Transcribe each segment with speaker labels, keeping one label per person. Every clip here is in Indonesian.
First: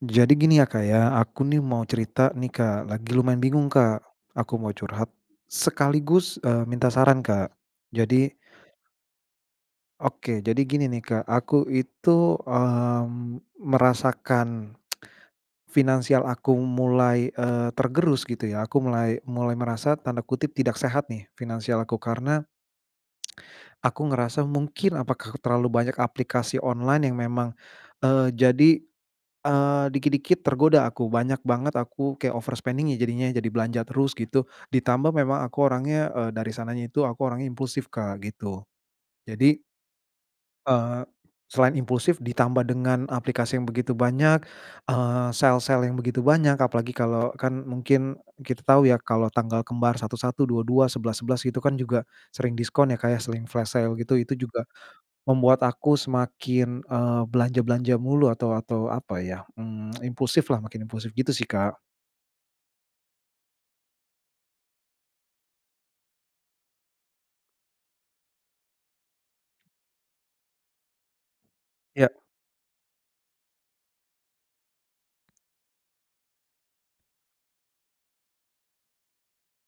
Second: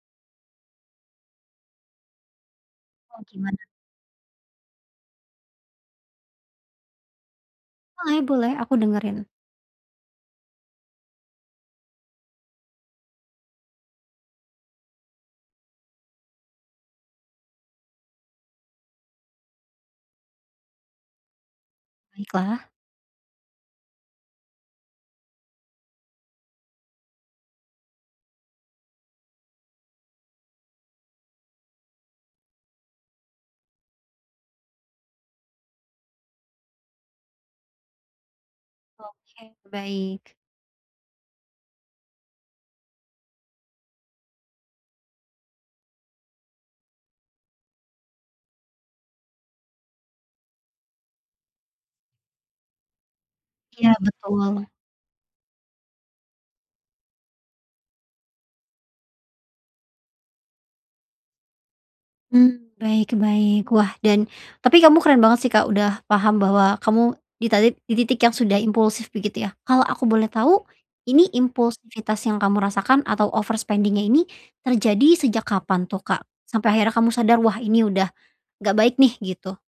Speaker 1: Jadi gini ya Kak ya, aku nih mau cerita nih Kak, lagi
Speaker 2: Oh
Speaker 1: lumayan
Speaker 2: gimana?
Speaker 1: bingung Kak. Aku mau curhat, sekaligus, eee, minta saran Kak. Jadi
Speaker 2: Boleh-boleh, aku dengerin.
Speaker 1: Oke. Jadi gini nih Kak, aku itu, mmm, merasakan, finansial aku mulai, eee, tergerus gitu ya. Aku mulai mulai merasa tanda kutip "tidak sehat" nih finansial aku, karena
Speaker 2: Baiklah.
Speaker 1: aku ngerasa mungkin apakah terlalu banyak aplikasi online yang memang, eee, jadi, eee, dikit-dikit tergoda aku. Banyak banget aku kayak overspending-nya jadinya jadi belanja terus gitu. Ditambah memang aku orangnya, eee, dari sananya itu aku orangnya impulsif Kak, gitu.
Speaker 2: Oke,
Speaker 1: Jadi
Speaker 2: baik.
Speaker 1: Eee, selain impulsif ditambah dengan aplikasi yang begitu banyak, eee, sale-sale, yang begitu banyak. Apalagi kalau kan mungkin kita tahu ya, kalau tanggal kembar 1-1, 2-2, 11-11 gitu kan juga, sering diskon ya Kak ya, sering flash
Speaker 2: Iya
Speaker 1: sale gitu. Itu juga
Speaker 2: betul.
Speaker 1: membuat aku semakin, eee, belanja-belanja mulu, atau atau, apa, mmm, ya impulsif lah, makin impulsif, gitu sih Kak.
Speaker 2: Mmm, baik baik. Wah, dan tapi kamu keren banget sih, Kak, udah paham bahwa kamu di tatik di titik yang sudah impulsif begitu ya. Kalau aku boleh tahu ini
Speaker 1: Iya.
Speaker 2: impulsivitas yang kamu rasakan atau overspending-nya ini terjadi sejak kapan tuh, Kak? Sampai akhirnya kamu sadar, "Wah, ini udah nggak baik nih," gitu.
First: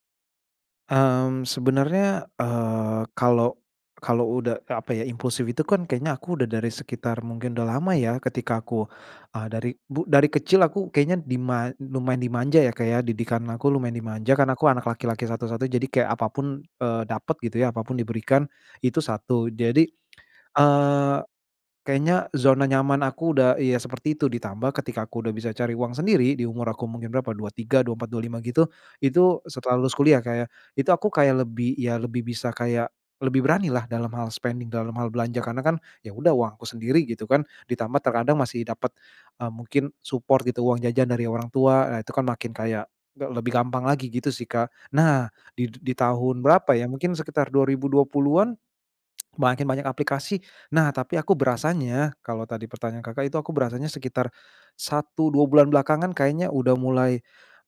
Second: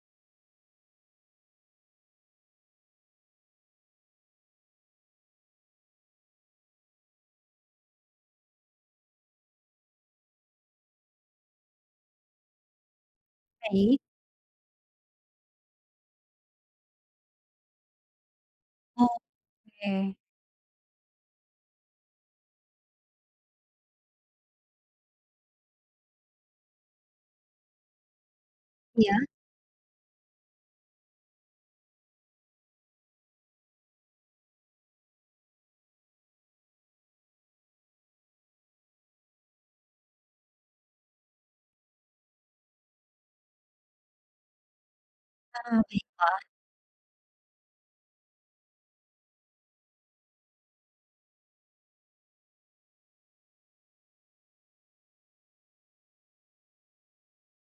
Speaker 1: Mmm, sebenernya, eee, kalau kalau udah, eee, apa ya, impulsif itu kan kayaknya aku udah dari sekitar mungkin udah lama ya ketika aku, eee, dari bu dari kecil aku kayaknya dima lumayan dimanja ya, Kak, ya, didikan aku lumayan
Speaker 2: Baik.
Speaker 1: dimanja, kan aku anak laki-laki satu-satu, jadi kayak apa pun, eee, dapat gitu ya, apa pun diberikan, itu satu. Jadi,
Speaker 2: Oke.
Speaker 1: eee, kayaknya zona nyaman aku udah iya, seperti itu ditambah ketika aku udah bisa cari uang sendiri di umur aku mungkin berapa 23, 24, 25 gitu,
Speaker 2: Iya.
Speaker 1: itu setelah lulus kuliah, Kak, ya, itu aku kayak lebih iya, lebih bisa kayak lebih beranilah dalam hal spending, dalam hal belanja karena kan, "Ya udah uang aku sendiri," gitu kan. Ditambah terkadang masih dapet, eee, mungkin support gitu uang jajan dari orang tua. Nah, itu kan makin kayak, de lebih gampang lagi gitu sih, Kak. Nah di
Speaker 2: Heeh,
Speaker 1: di tahun
Speaker 2: baiklah.
Speaker 1: berapa ya mungkin sekitar 2020-an, makin banyak aplikasi. Nah, tapi aku berasanya kalau tadi pertanyaan Kakak itu aku berasanya sekitar 1, 2 bulan belakangan kayaknya udah mulai,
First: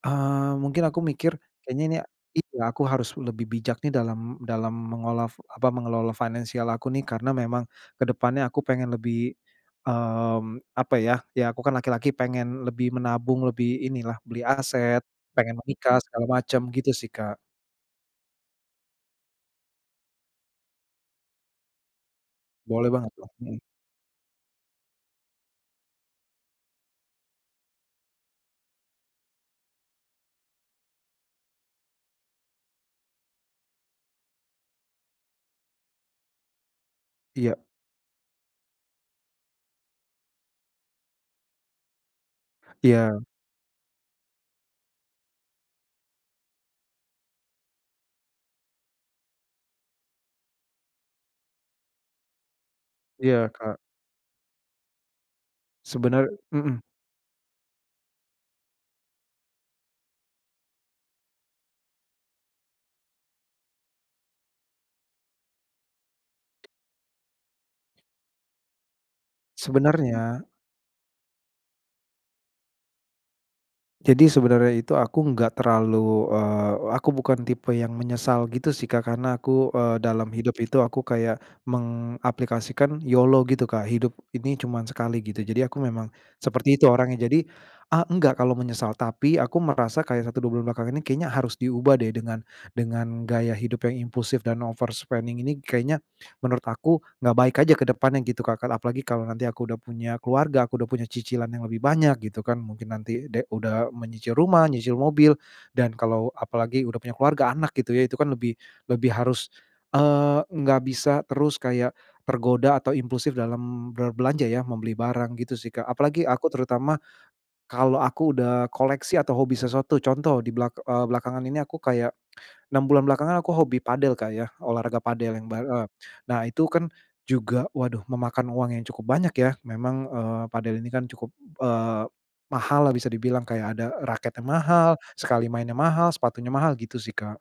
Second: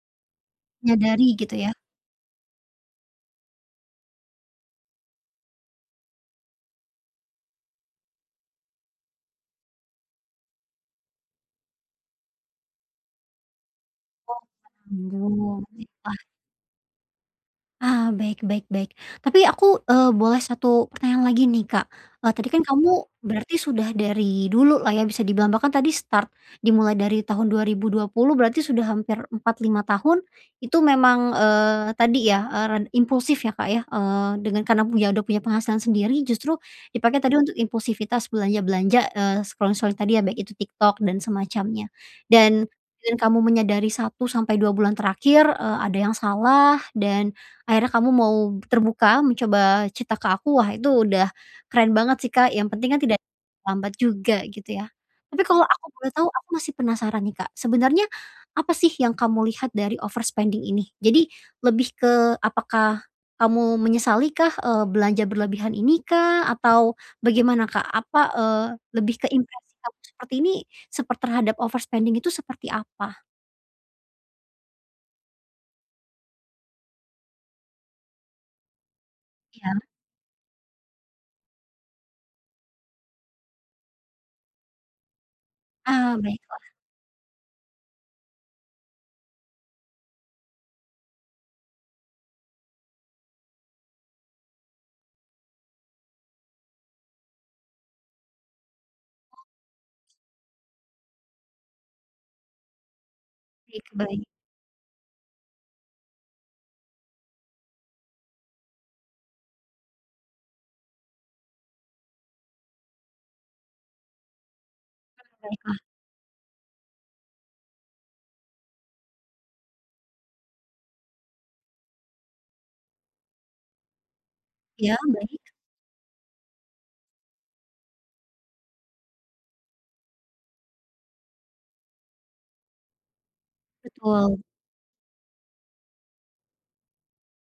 Speaker 1: eee, mungkin aku
Speaker 2: Menyadari
Speaker 1: mikir,
Speaker 2: gitu ya?
Speaker 1: "Kayaknya ini iya aku harus lebih bijak nih dalam dalam mengola fu apa, mengelola finansial aku nih." Karena memang ke depannya aku pengen lebih, mmm, apa ya, ya aku kan laki-laki pengen lebih menabung, lebih inilah
Speaker 2: Oh,
Speaker 1: beli aset, pengen
Speaker 2: anjung.
Speaker 1: nikah
Speaker 2: Baiklah.
Speaker 1: segala macem, gitu sih, Kak.
Speaker 2: Ah, baik baik baik. Tapi aku eee, boleh 1 pertanyaan lagi nih, Kak, eee, tadi kan kamu
Speaker 1: Boleh banget lah,
Speaker 2: berarti
Speaker 1: mhm.
Speaker 2: sudah dari dulu lah ya bisa dibilang, bahkan tadi start dimulai dari tahun 2020 berarti sudah hampir 4, 5, tahun. Itu memang, eee, tadi ya, eee, ren impulsif ya, Kak, ya, eee, dengan karena punya udah punya penghasilan sendiri justru dipakai untuk
Speaker 1: Iya.
Speaker 2: impulsivitas belanja-belanja, eee, scroll-scrolling tadi ya, baik itu TikTok dan semacamnya. Dan dengan
Speaker 1: Iya.
Speaker 2: kamu menyadari 1 sampai 2 bulan terakhir, eee, ada yang salah dan akhirnya kamu mau terbuka mencoba cerita ke aku, wah, itu udah keren banget sih Kak, yang penting kan tidak
Speaker 1: Iya, Kak.
Speaker 2: lambat juga, gitu ya. Tapi, kalau aku boleh tahu,
Speaker 1: Sebener
Speaker 2: aku masih
Speaker 1: mmm.
Speaker 2: penasaran nih, Kak. Sebenernya apa sih yang kamu lihat, dari overspending ini. Jadi lebih ke apakah kamu menyesali kah, eee, belanja berlebihan ini kah? Atau bagaimana, Kak? Apa, eee, lebih ke impresi kamu seperti
Speaker 1: Sebenarnya
Speaker 2: ini seper terhadap overspending itu seperti apa?
Speaker 1: Jadi, sebenernya itu aku enggak terlalu, eee, aku bukan tipe yang menyesal, gitu sih, Kak. Karena aku,
Speaker 2: Iya.
Speaker 1: eee, dalam hidup itu aku kayak mengaplikasikan YOLO gitu, Kak, hidup ini cuman sekali, gitu. Jadi, aku memang
Speaker 2: Ah, baiklah.
Speaker 1: seperti itu orangnya. Jadi a enggak kalau menyesal. Tapi, aku merasa kayak 1, 2, bulan belakang ini kayaknya harus diubah deh dengan dengan gaya hidup yang impulsif dan overspending ini kayaknya menurut aku enggak baik aja ke depannya, gitu, Kak. Apalagi, kalau nanti aku udah punya keluarga, aku udah punya cicilan yang lebih banyak, gitu kan. Mungkin nanti de
Speaker 2: Baik
Speaker 1: udah
Speaker 2: baik.
Speaker 1: menyicil rumah, nyicil mobil dan kalau apalagi udah punya keluarga, anak, gitu ya, itu kan lebih lebih harus, eee, enggak bisa terus kayak tergoda atau impulsif dalam berbelanja ya, membeli
Speaker 2: Ah,
Speaker 1: barang, gitu sih,
Speaker 2: baiklah.
Speaker 1: Kak. Apalagi, aku terutama kalau aku udah koleksi atau hobi sesuatu contoh di belak eee, belakangan ini aku kayak, 6 bulan belakangan aku hobi padel, Kak, ya,
Speaker 2: Ya,
Speaker 1: olahraga padel
Speaker 2: baik.
Speaker 1: yang bar eee. Nah, itu kan juga, waduh, memakan uang yang cukup banyak, ya. Memang, eee, padel ini kan cukup, eee, mahal lah bisa dibilang, kayak ada
Speaker 2: Betul.
Speaker 1: raketnya mahal, sekali mainnya mahal, sepatunya mahal, gitu sih, Kak.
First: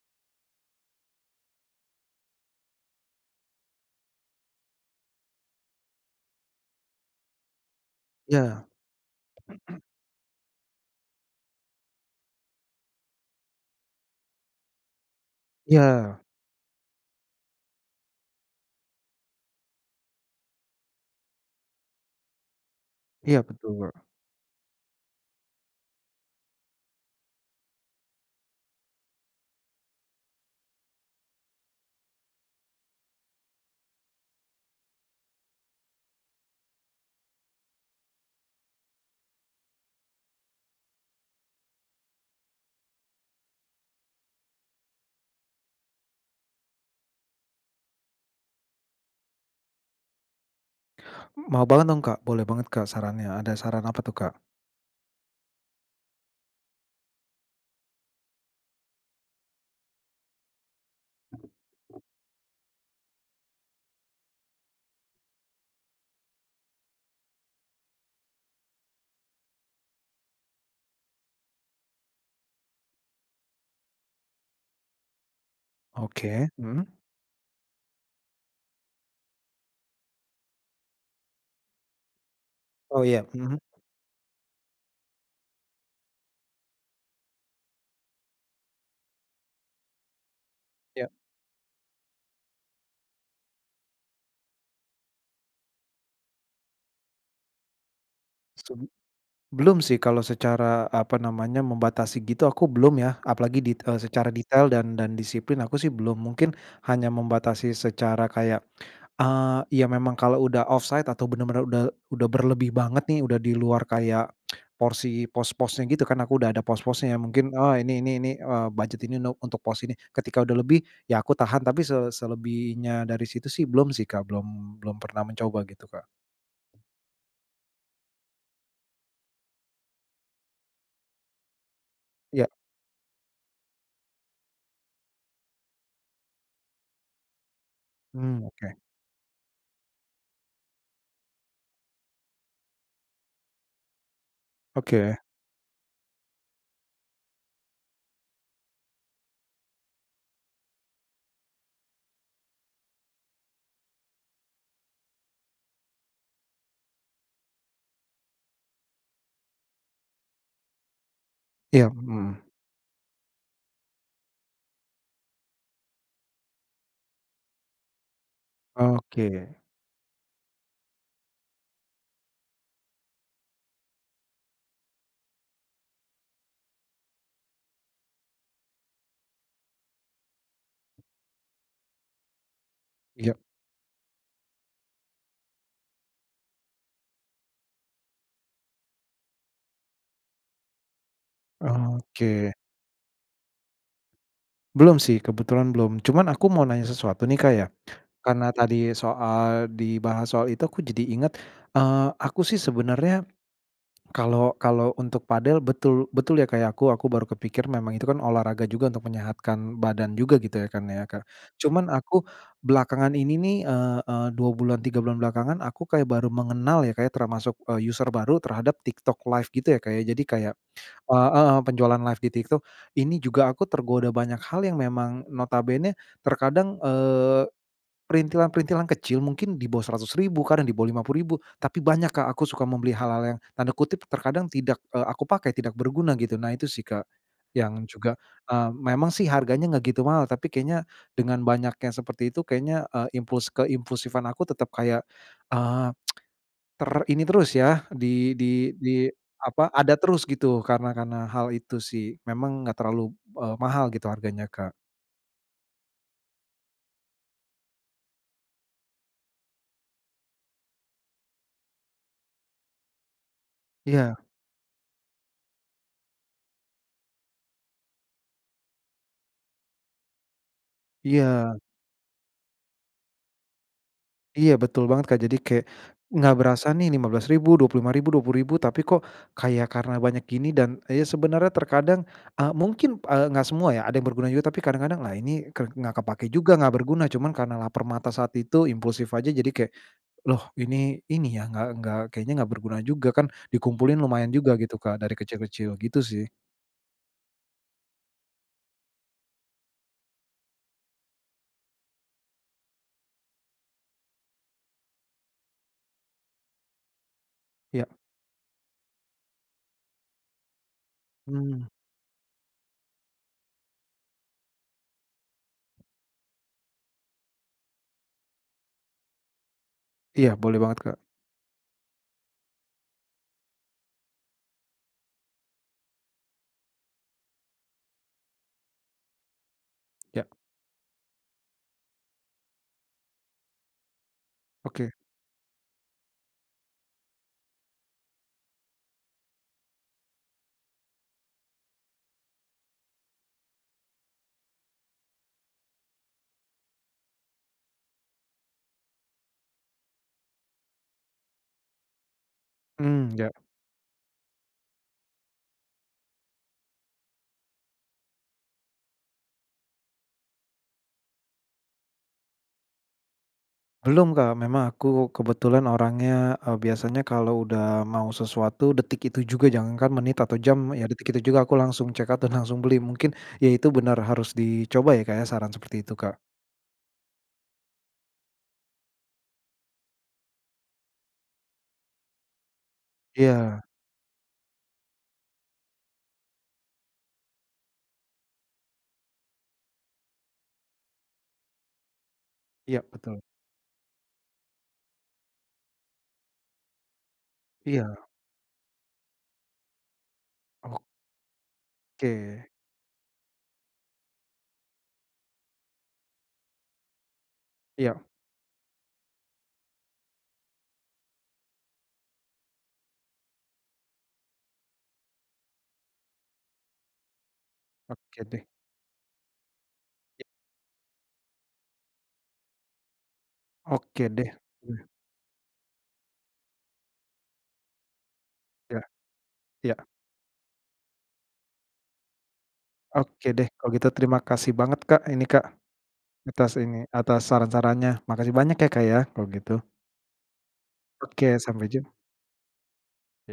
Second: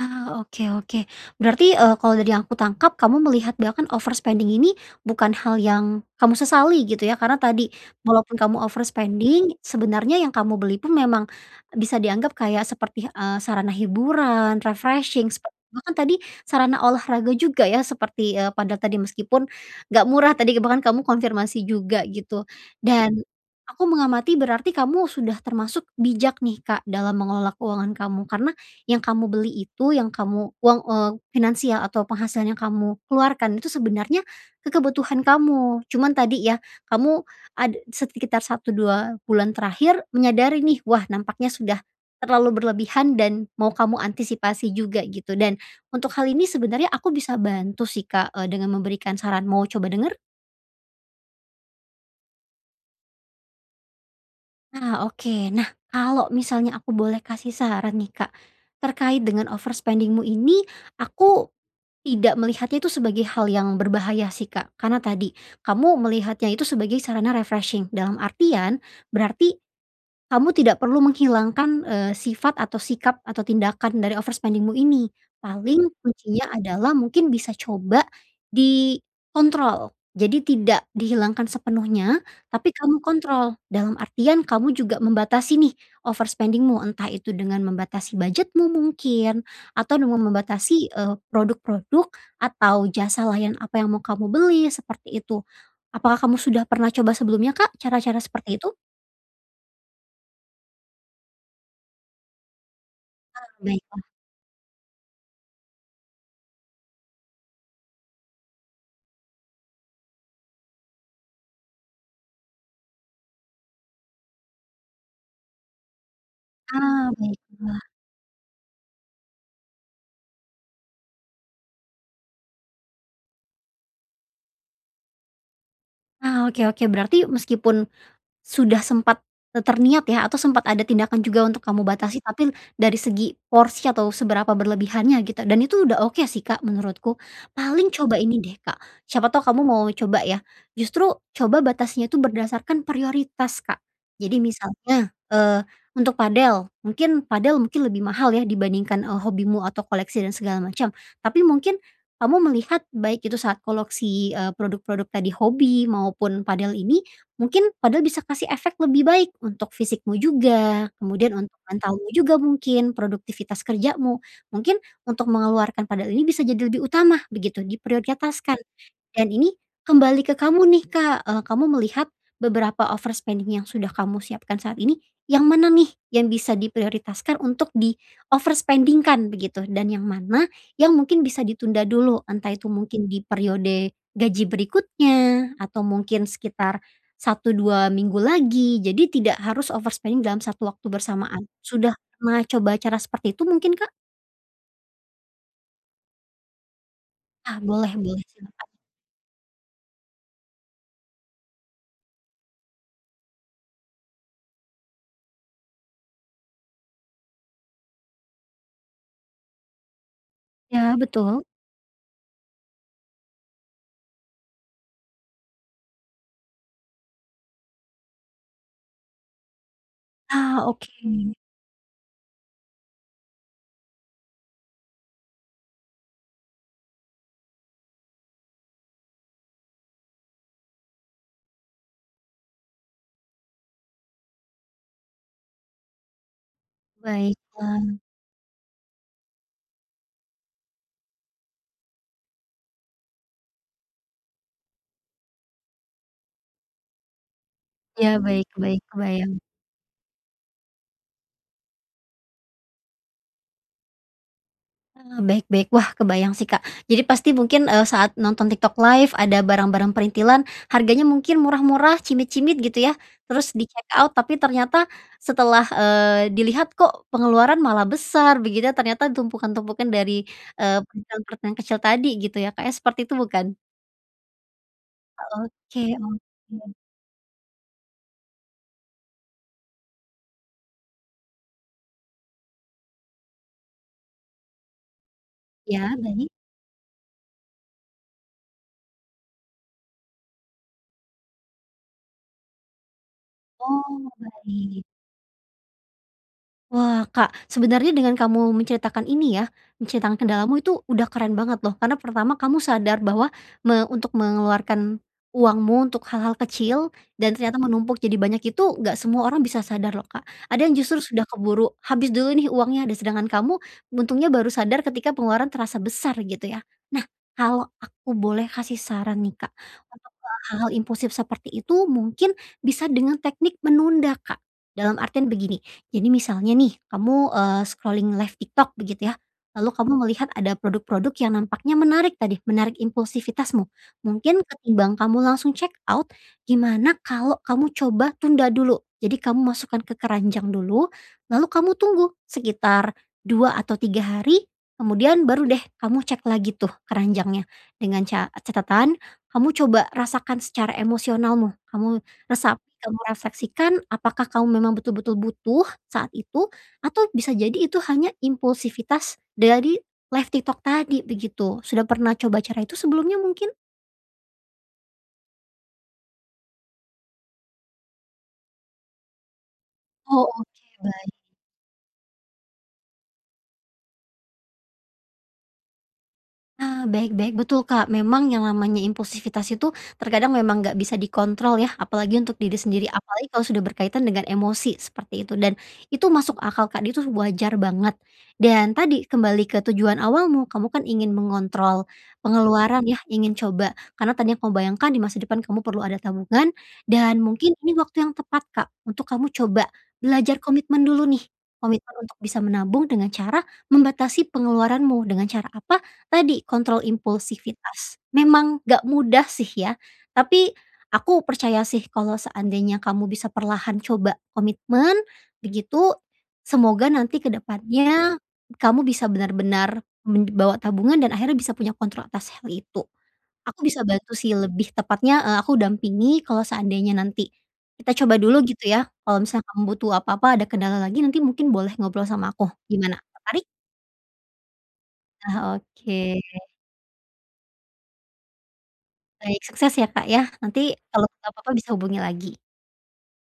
Speaker 2: Ah, oke, oke. Berarti, eee, kalau dari yang aku tangkap kamu melihat bahkan overspending ini bukan hal yang kamu sesali gitu, ya. Karena tadi, walaupun kamu
Speaker 1: Ya.
Speaker 2: overspending, sebenernya yang kamu beli pun memang bisa dianggap kayak seperti, eee, sarana hiburan, refreshing, sepe bahkan tadi
Speaker 1: Ya.
Speaker 2: sarana olahraga juga ya, seperti, eee, padel tadi meskipun enggak murah tadi, bahkan kamu konfirmasi juga, gitu. Dan
Speaker 1: Iya,
Speaker 2: aku
Speaker 1: betul.
Speaker 2: mengamati berarti kamu sudah termasuk bijak nih, Kak, dalam mengelola keuangan kamu, karena yang kamu beli itu, yang kamu uang eee, finansial atau penghasilan yang kamu keluarkan itu sebenarnya, kebutuhan kamu. Cuman tadi ya, kamu ada sekitar 1, 2, bulan terakhir menyadari nih, "Wah, nampaknya sudah terlalu berlebihan dan mau kamu antisipasi juga", gitu. Dan untuk hal ini sebenarnya aku bisa bantu sih, Kak, eee, dengan memberikan saran, mau coba denger?
Speaker 1: M mau banget dong, Kak. Boleh banget, Kak, sarannya. Ada saran apa tuh, Kak?
Speaker 2: Nah. Oke. Nah, kalau misalnya aku boleh kasih saran nih, Kak, terkait dengan overspending-mu ini, aku tidak melihatnya itu sebagai hal yang berbahaya sih, Kak. Karena tadi, kamu melihatnya itu sebagai sarana refreshing dalam artian berarti kamu tidak perlu menghilangkan, eee, sifat atau sikap atau tindakan dari overspending-mu ini. Paling,
Speaker 1: Oke,
Speaker 2: kuncinya
Speaker 1: mhm.
Speaker 2: adalah mungkin bisa coba dikontrol. Jadi tidak dihilangkan sepenuhnya, tapi kamu
Speaker 1: Oh, iya,
Speaker 2: kontrol.
Speaker 1: mhm.
Speaker 2: Dalam artian, kamu juga membatasi nih overspending-mu. Entah itu dengan membatasi budget-mu mungkin atau dengan membatasi,
Speaker 1: Ya.
Speaker 2: eee, produk-produk atau jasa layan apa yang mau kamu beli, seperti itu. Apakah kamu sudah pernah coba sebelumnya, Kak, cara-cara seperti itu?
Speaker 1: Sum belum sih kalau secara, apa namanya, membatasi gitu, aku belum, ya.
Speaker 2: Ah,
Speaker 1: Apalagi dit
Speaker 2: baiklah.
Speaker 1: secara detail dan dan disiplin, aku sih belum. Mungkin, hanya membatasi secara kayak, eee, ya memang kalau udah offside atau bener-bener udah udah berlebih banget nih, udah di luar kayak porsi pos-posnya gitu, kan aku udah ada
Speaker 2: Ah,
Speaker 1: pos-posnya, mungkin oh,
Speaker 2: baiklah.
Speaker 1: ini ini ini eee, budget ini no untuk pos ini. Ketika udah lebih, ya aku tahan. Tapi se selebihnya dari situ sih belum sih, Kak, belum belum pernah mencoba gitu, Kak.
Speaker 2: Ah, oke, oke. Berarti meskipun sudah sempat terniat ya, atau sempet ada tindakan juga untuk kamu batasi,
Speaker 1: Ya.
Speaker 2: tapi dari segi porsi atau seberapa berlebihannya, gitu. Dan itu udah oke sih, Kak, menurutku. Paling coba ini
Speaker 1: Mhm,
Speaker 2: deh,
Speaker 1: oke.
Speaker 2: Kak, siapa tahu kamu mau coba, ya. Justru, coba batasnya itu berdasarkan prioritas, Kak. Jadi misalnya,
Speaker 1: Oke.
Speaker 2: eee, untuk padel, mungkin padel mungkin lebih mahal, ya, dibandingkan, eee, hobimu atau koleksi dan segala macam, tapi mungkin kamu melihat baik itu saat koleksi, eee, produk-produk tadi hobi maupun padel ini, mungkin, padel bisa kasih efek lebih baik untuk fisikmu juga. Kemudian, untuk
Speaker 1: Iya,
Speaker 2: mentalmu juga
Speaker 1: mhm.
Speaker 2: mungkin, produktivitas kerjamu, mungkin untuk mengeluarkan padel ini bisa jadi lebih utama begitu diprioritaskan dan
Speaker 1: Oke.
Speaker 2: ini kembali ke kamu nih, Kak. Eee, kamu melihat beberapa overspending yang sudah kamu siapkan saat ini, yang mana nih yang bisa diprioritaskan untuk di overspending-kan begitu, dan yang mana, yang mungkin bisa ditunda dulu. Entah itu mungkin di
Speaker 1: Iya.
Speaker 2: periode gaji berikutnya atau mungkin sekitar 1, 2, minggu lagi. Jadi, tidak harus overspending dalam satu waktu bersamaan. Sudah pernah
Speaker 1: Oke.
Speaker 2: coba cara seperti itu mungkin, Kak?
Speaker 1: Belum sih, kebetulan belum. Cuman, aku mau nanya sesuatu nih Kak,
Speaker 2: Ah,
Speaker 1: ya,
Speaker 2: boleh boleh,
Speaker 1: karena
Speaker 2: silahkan.
Speaker 1: tadi soal dibahas soal itu aku jadi inget, eee, aku sih sebenernya, kalo kalo untuk padel betul betul ya kayak aku aku baru kepikir memang itu kan olahraga juga untuk menyehatkan badan juga gitu ya kan
Speaker 2: Ya
Speaker 1: ya, Kak.
Speaker 2: betul.
Speaker 1: Cuman, aku belakangan ini nih, eee eee, 2 bulan 3 bulan belakangan, aku kayak baru mengenal ya Kak, ya, termasuk user baru terhadap TikTok LIVE gitu ya Kak, ya. Jadi, kayak
Speaker 2: Ah,
Speaker 1: eee
Speaker 2: oke.
Speaker 1: heeh penjualan live di TikTok. Ini juga aku tergoda banyak hal, yang memang notabene-nya terkadang, eee, perintilan-perintilan kecil, mungkin di bawah Rp100.000, kadang di bawah Rp50.000, tapi banyak Kak. Aku suka membeli hal-hal yang "terkadang tidak, eee, aku pakai tidak berguna" gitu, nah itu sih Kak, yang
Speaker 2: Baiklah.
Speaker 1: juga, eee, memang sih harganya enggak gitu mahal, tapi kayaknya dengan banyak yang seperti itu, kayaknya, eee, impuls keimpulsifan aku tetep kayak, eee, ter ini terus yah,
Speaker 2: Ya
Speaker 1: di di
Speaker 2: baik-baik,
Speaker 1: di
Speaker 2: kebayang.
Speaker 1: apa, ada terus, gitu. Karena karena hal itu sih. Memang enggak terlalu, eee, mahal gitu harganya, Kak.
Speaker 2: Eee, baik-baik. Wah, kebayang sih Kak. Jadi, pasti mungkin, eee, saat nonton TikTok LIVE ada barang-barang perintilan harganya mungkin murah-murah, cimit-cimit gitu yah, terus di checkout.
Speaker 1: Iya.
Speaker 2: Tapi, ternyata setelah, eee, dilihat "kok pengeluaran malah besar", begitu ternyata tumpukan-tumpukan dari, eee, perintilan-perintilan
Speaker 1: Iya.
Speaker 2: kecil tadi gitu ya, Kak, ya. Seperti itu, bukan?
Speaker 1: Iya betul banget, Kak. Jadi kayak
Speaker 2: Oke
Speaker 1: nggak berasa
Speaker 2: oke.
Speaker 1: nih Rp15.000, Rp25.000, Rp20.000. Tapi kok kayak karena banyak gini dan ya sebenarnya terkadang, eee, mungkin, eee, enggak semua ya, ada yang berguna juga. Tapi kadang-kadang, "Lah ini ke nggak
Speaker 2: Ya,
Speaker 1: kepake
Speaker 2: berani?
Speaker 1: juga enggak berguna." Cuman karena laper mata saat itu impulsif aja. Jadi kayak, "Loh ini ini ya nggak nggak kayaknya enggak berguna juga," kan dikumpulin
Speaker 2: Oh,
Speaker 1: lumayan juga gitu,
Speaker 2: baik.
Speaker 1: Kak, dari kecil-kecil gitu sih.
Speaker 2: Wah, Kak, sebenernya dengan kamu menceritakan ini ya menceritakan kendalamu itu udah keren banget loh. Karena pertama kamu sadar bahwa me untuk mengeluarkan uangmu untuk hal-hal kecil dan ternyata
Speaker 1: Iya.
Speaker 2: menumpuk jadi banyak itu nggak semua orang bisa sadar loh, Kak. Ada yang justru sudah
Speaker 1: Mmm.
Speaker 2: keburu habis dulu nih uangnya, de sedangkan kamu untungnya baru sadar ketika pengeluaran terasa besar gitu ya. Nah, kalau aku boleh kasih saran nih, Kak, untuk ke
Speaker 1: Iya boleh
Speaker 2: hal-hal
Speaker 1: banget, Kak.
Speaker 2: impulsif seperti itu mungkin bisa dengan teknik menunda, Kak. Dalam artian begini, jadi misalnya nih kamu, eee, scrolling live TikTok begitu ya. Lalu kamu
Speaker 1: Ya.
Speaker 2: melihat ada produk-produk yang nampaknya menarik tadi, menarik impulsivitasmu. Mungkin
Speaker 1: Oke.
Speaker 2: ketimbang kamu langsung check out gimana kalau kamu coba tunda dulu. Jadi kamu masukkan ke keranjang dulu, lalu kamu tunggu sekitar 2 atau 3 hari. Kemudian baru deh kamu cek lagi tuh keranjangnya dengan ca catatan kamu coba rasakan secara emosionalmu. Kamu resap kamu
Speaker 1: Mmm, ya.
Speaker 2: refleksikan apakah kamu memang betul-betul butuh saat itu? Atau bisa jadi itu hanya impulsivitas dari live TikTok tadi begitu. Sudah pernah coba cara itu sebelumnya mungkin?
Speaker 1: Belum Kak, memang aku kebetulan orangnya, eee, biasanya kalau udah mau sesuatu, detik itu juga, jangankan menit
Speaker 2: Oh
Speaker 1: atau
Speaker 2: oke,
Speaker 1: jam, ya detik
Speaker 2: baik.
Speaker 1: itu juga aku langsung checkout dan langsung beli. Mungkin, ya itu benar harus dicoba ya Kak ya, saran seperti itu Kak?
Speaker 2: Nah, baik baik. Betul Kak memang yang namanya impulsivitas itu, terkadang memang enggak bisa dikontrol ya, apalagi untuk diri sendiri. Apalagi kalau
Speaker 1: Iya.
Speaker 2: sudah berkaitan dengan emosi, seperti itu. Dan, itu masuk akal Kak, dia tuh wajar banget. Dan tadi, kembali ke tujuan awalmu, kamu kan ingin mengontrol
Speaker 1: Iya
Speaker 2: pengeluaran ya,
Speaker 1: betul.
Speaker 2: ingin coba, karena tadi yang kamu bayangkan di masa depan kamu perlu ada tabungan, dan mungkin ini
Speaker 1: Iya.
Speaker 2: waktu yang tepat Kak, untuk kamu coba, belajar
Speaker 1: Ok
Speaker 2: komitmen dulu nih. Komitmen untuk bisa
Speaker 1: Ke.
Speaker 2: menabung dengan cara, membatasi pengeluaranmu, dengan cara apa, tadi, kontrol
Speaker 1: Iya.
Speaker 2: impulsivitas. Memang, enggak mudah sih ya. Tapi, aku percaya sih, kalau seandainya kamu bisa perlahan coba komitmen, begitu, semoga nanti ke depannya,
Speaker 1: Oke deh.
Speaker 2: kamu bisa benar-benar
Speaker 1: Ya.
Speaker 2: me bawa tabungan, dan akhirnya bisa punya kontrol atas hal itu. Aku bisa
Speaker 1: Oke
Speaker 2: bantu
Speaker 1: deh.
Speaker 2: sih lebih
Speaker 1: Iya.
Speaker 2: tepatnya, eee, aku dampingi, kalau seandainya nanti kita coba dulu gitu
Speaker 1: Iya.
Speaker 2: ya. Kalau misal kamu
Speaker 1: Iya.
Speaker 2: butuh apa-apa, ada kendala lagi, nanti mungkin boleh ngobrol sama aku. Gimana,
Speaker 1: Oke
Speaker 2: tertarik?
Speaker 1: deh kalau gitu, terima kasih banget Kak ini Kak,
Speaker 2: Nah oke.
Speaker 1: atas ini, atas saran-sarannya. Makasih banyak ya Kak ya, kalau
Speaker 2: Baik,
Speaker 1: gitu.
Speaker 2: sukses ya Kak ya. Nanti, kalau ada
Speaker 1: Oke,
Speaker 2: apa-apa
Speaker 1: sampai
Speaker 2: bisa
Speaker 1: jum
Speaker 2: hubungi lagi.
Speaker 1: Ya.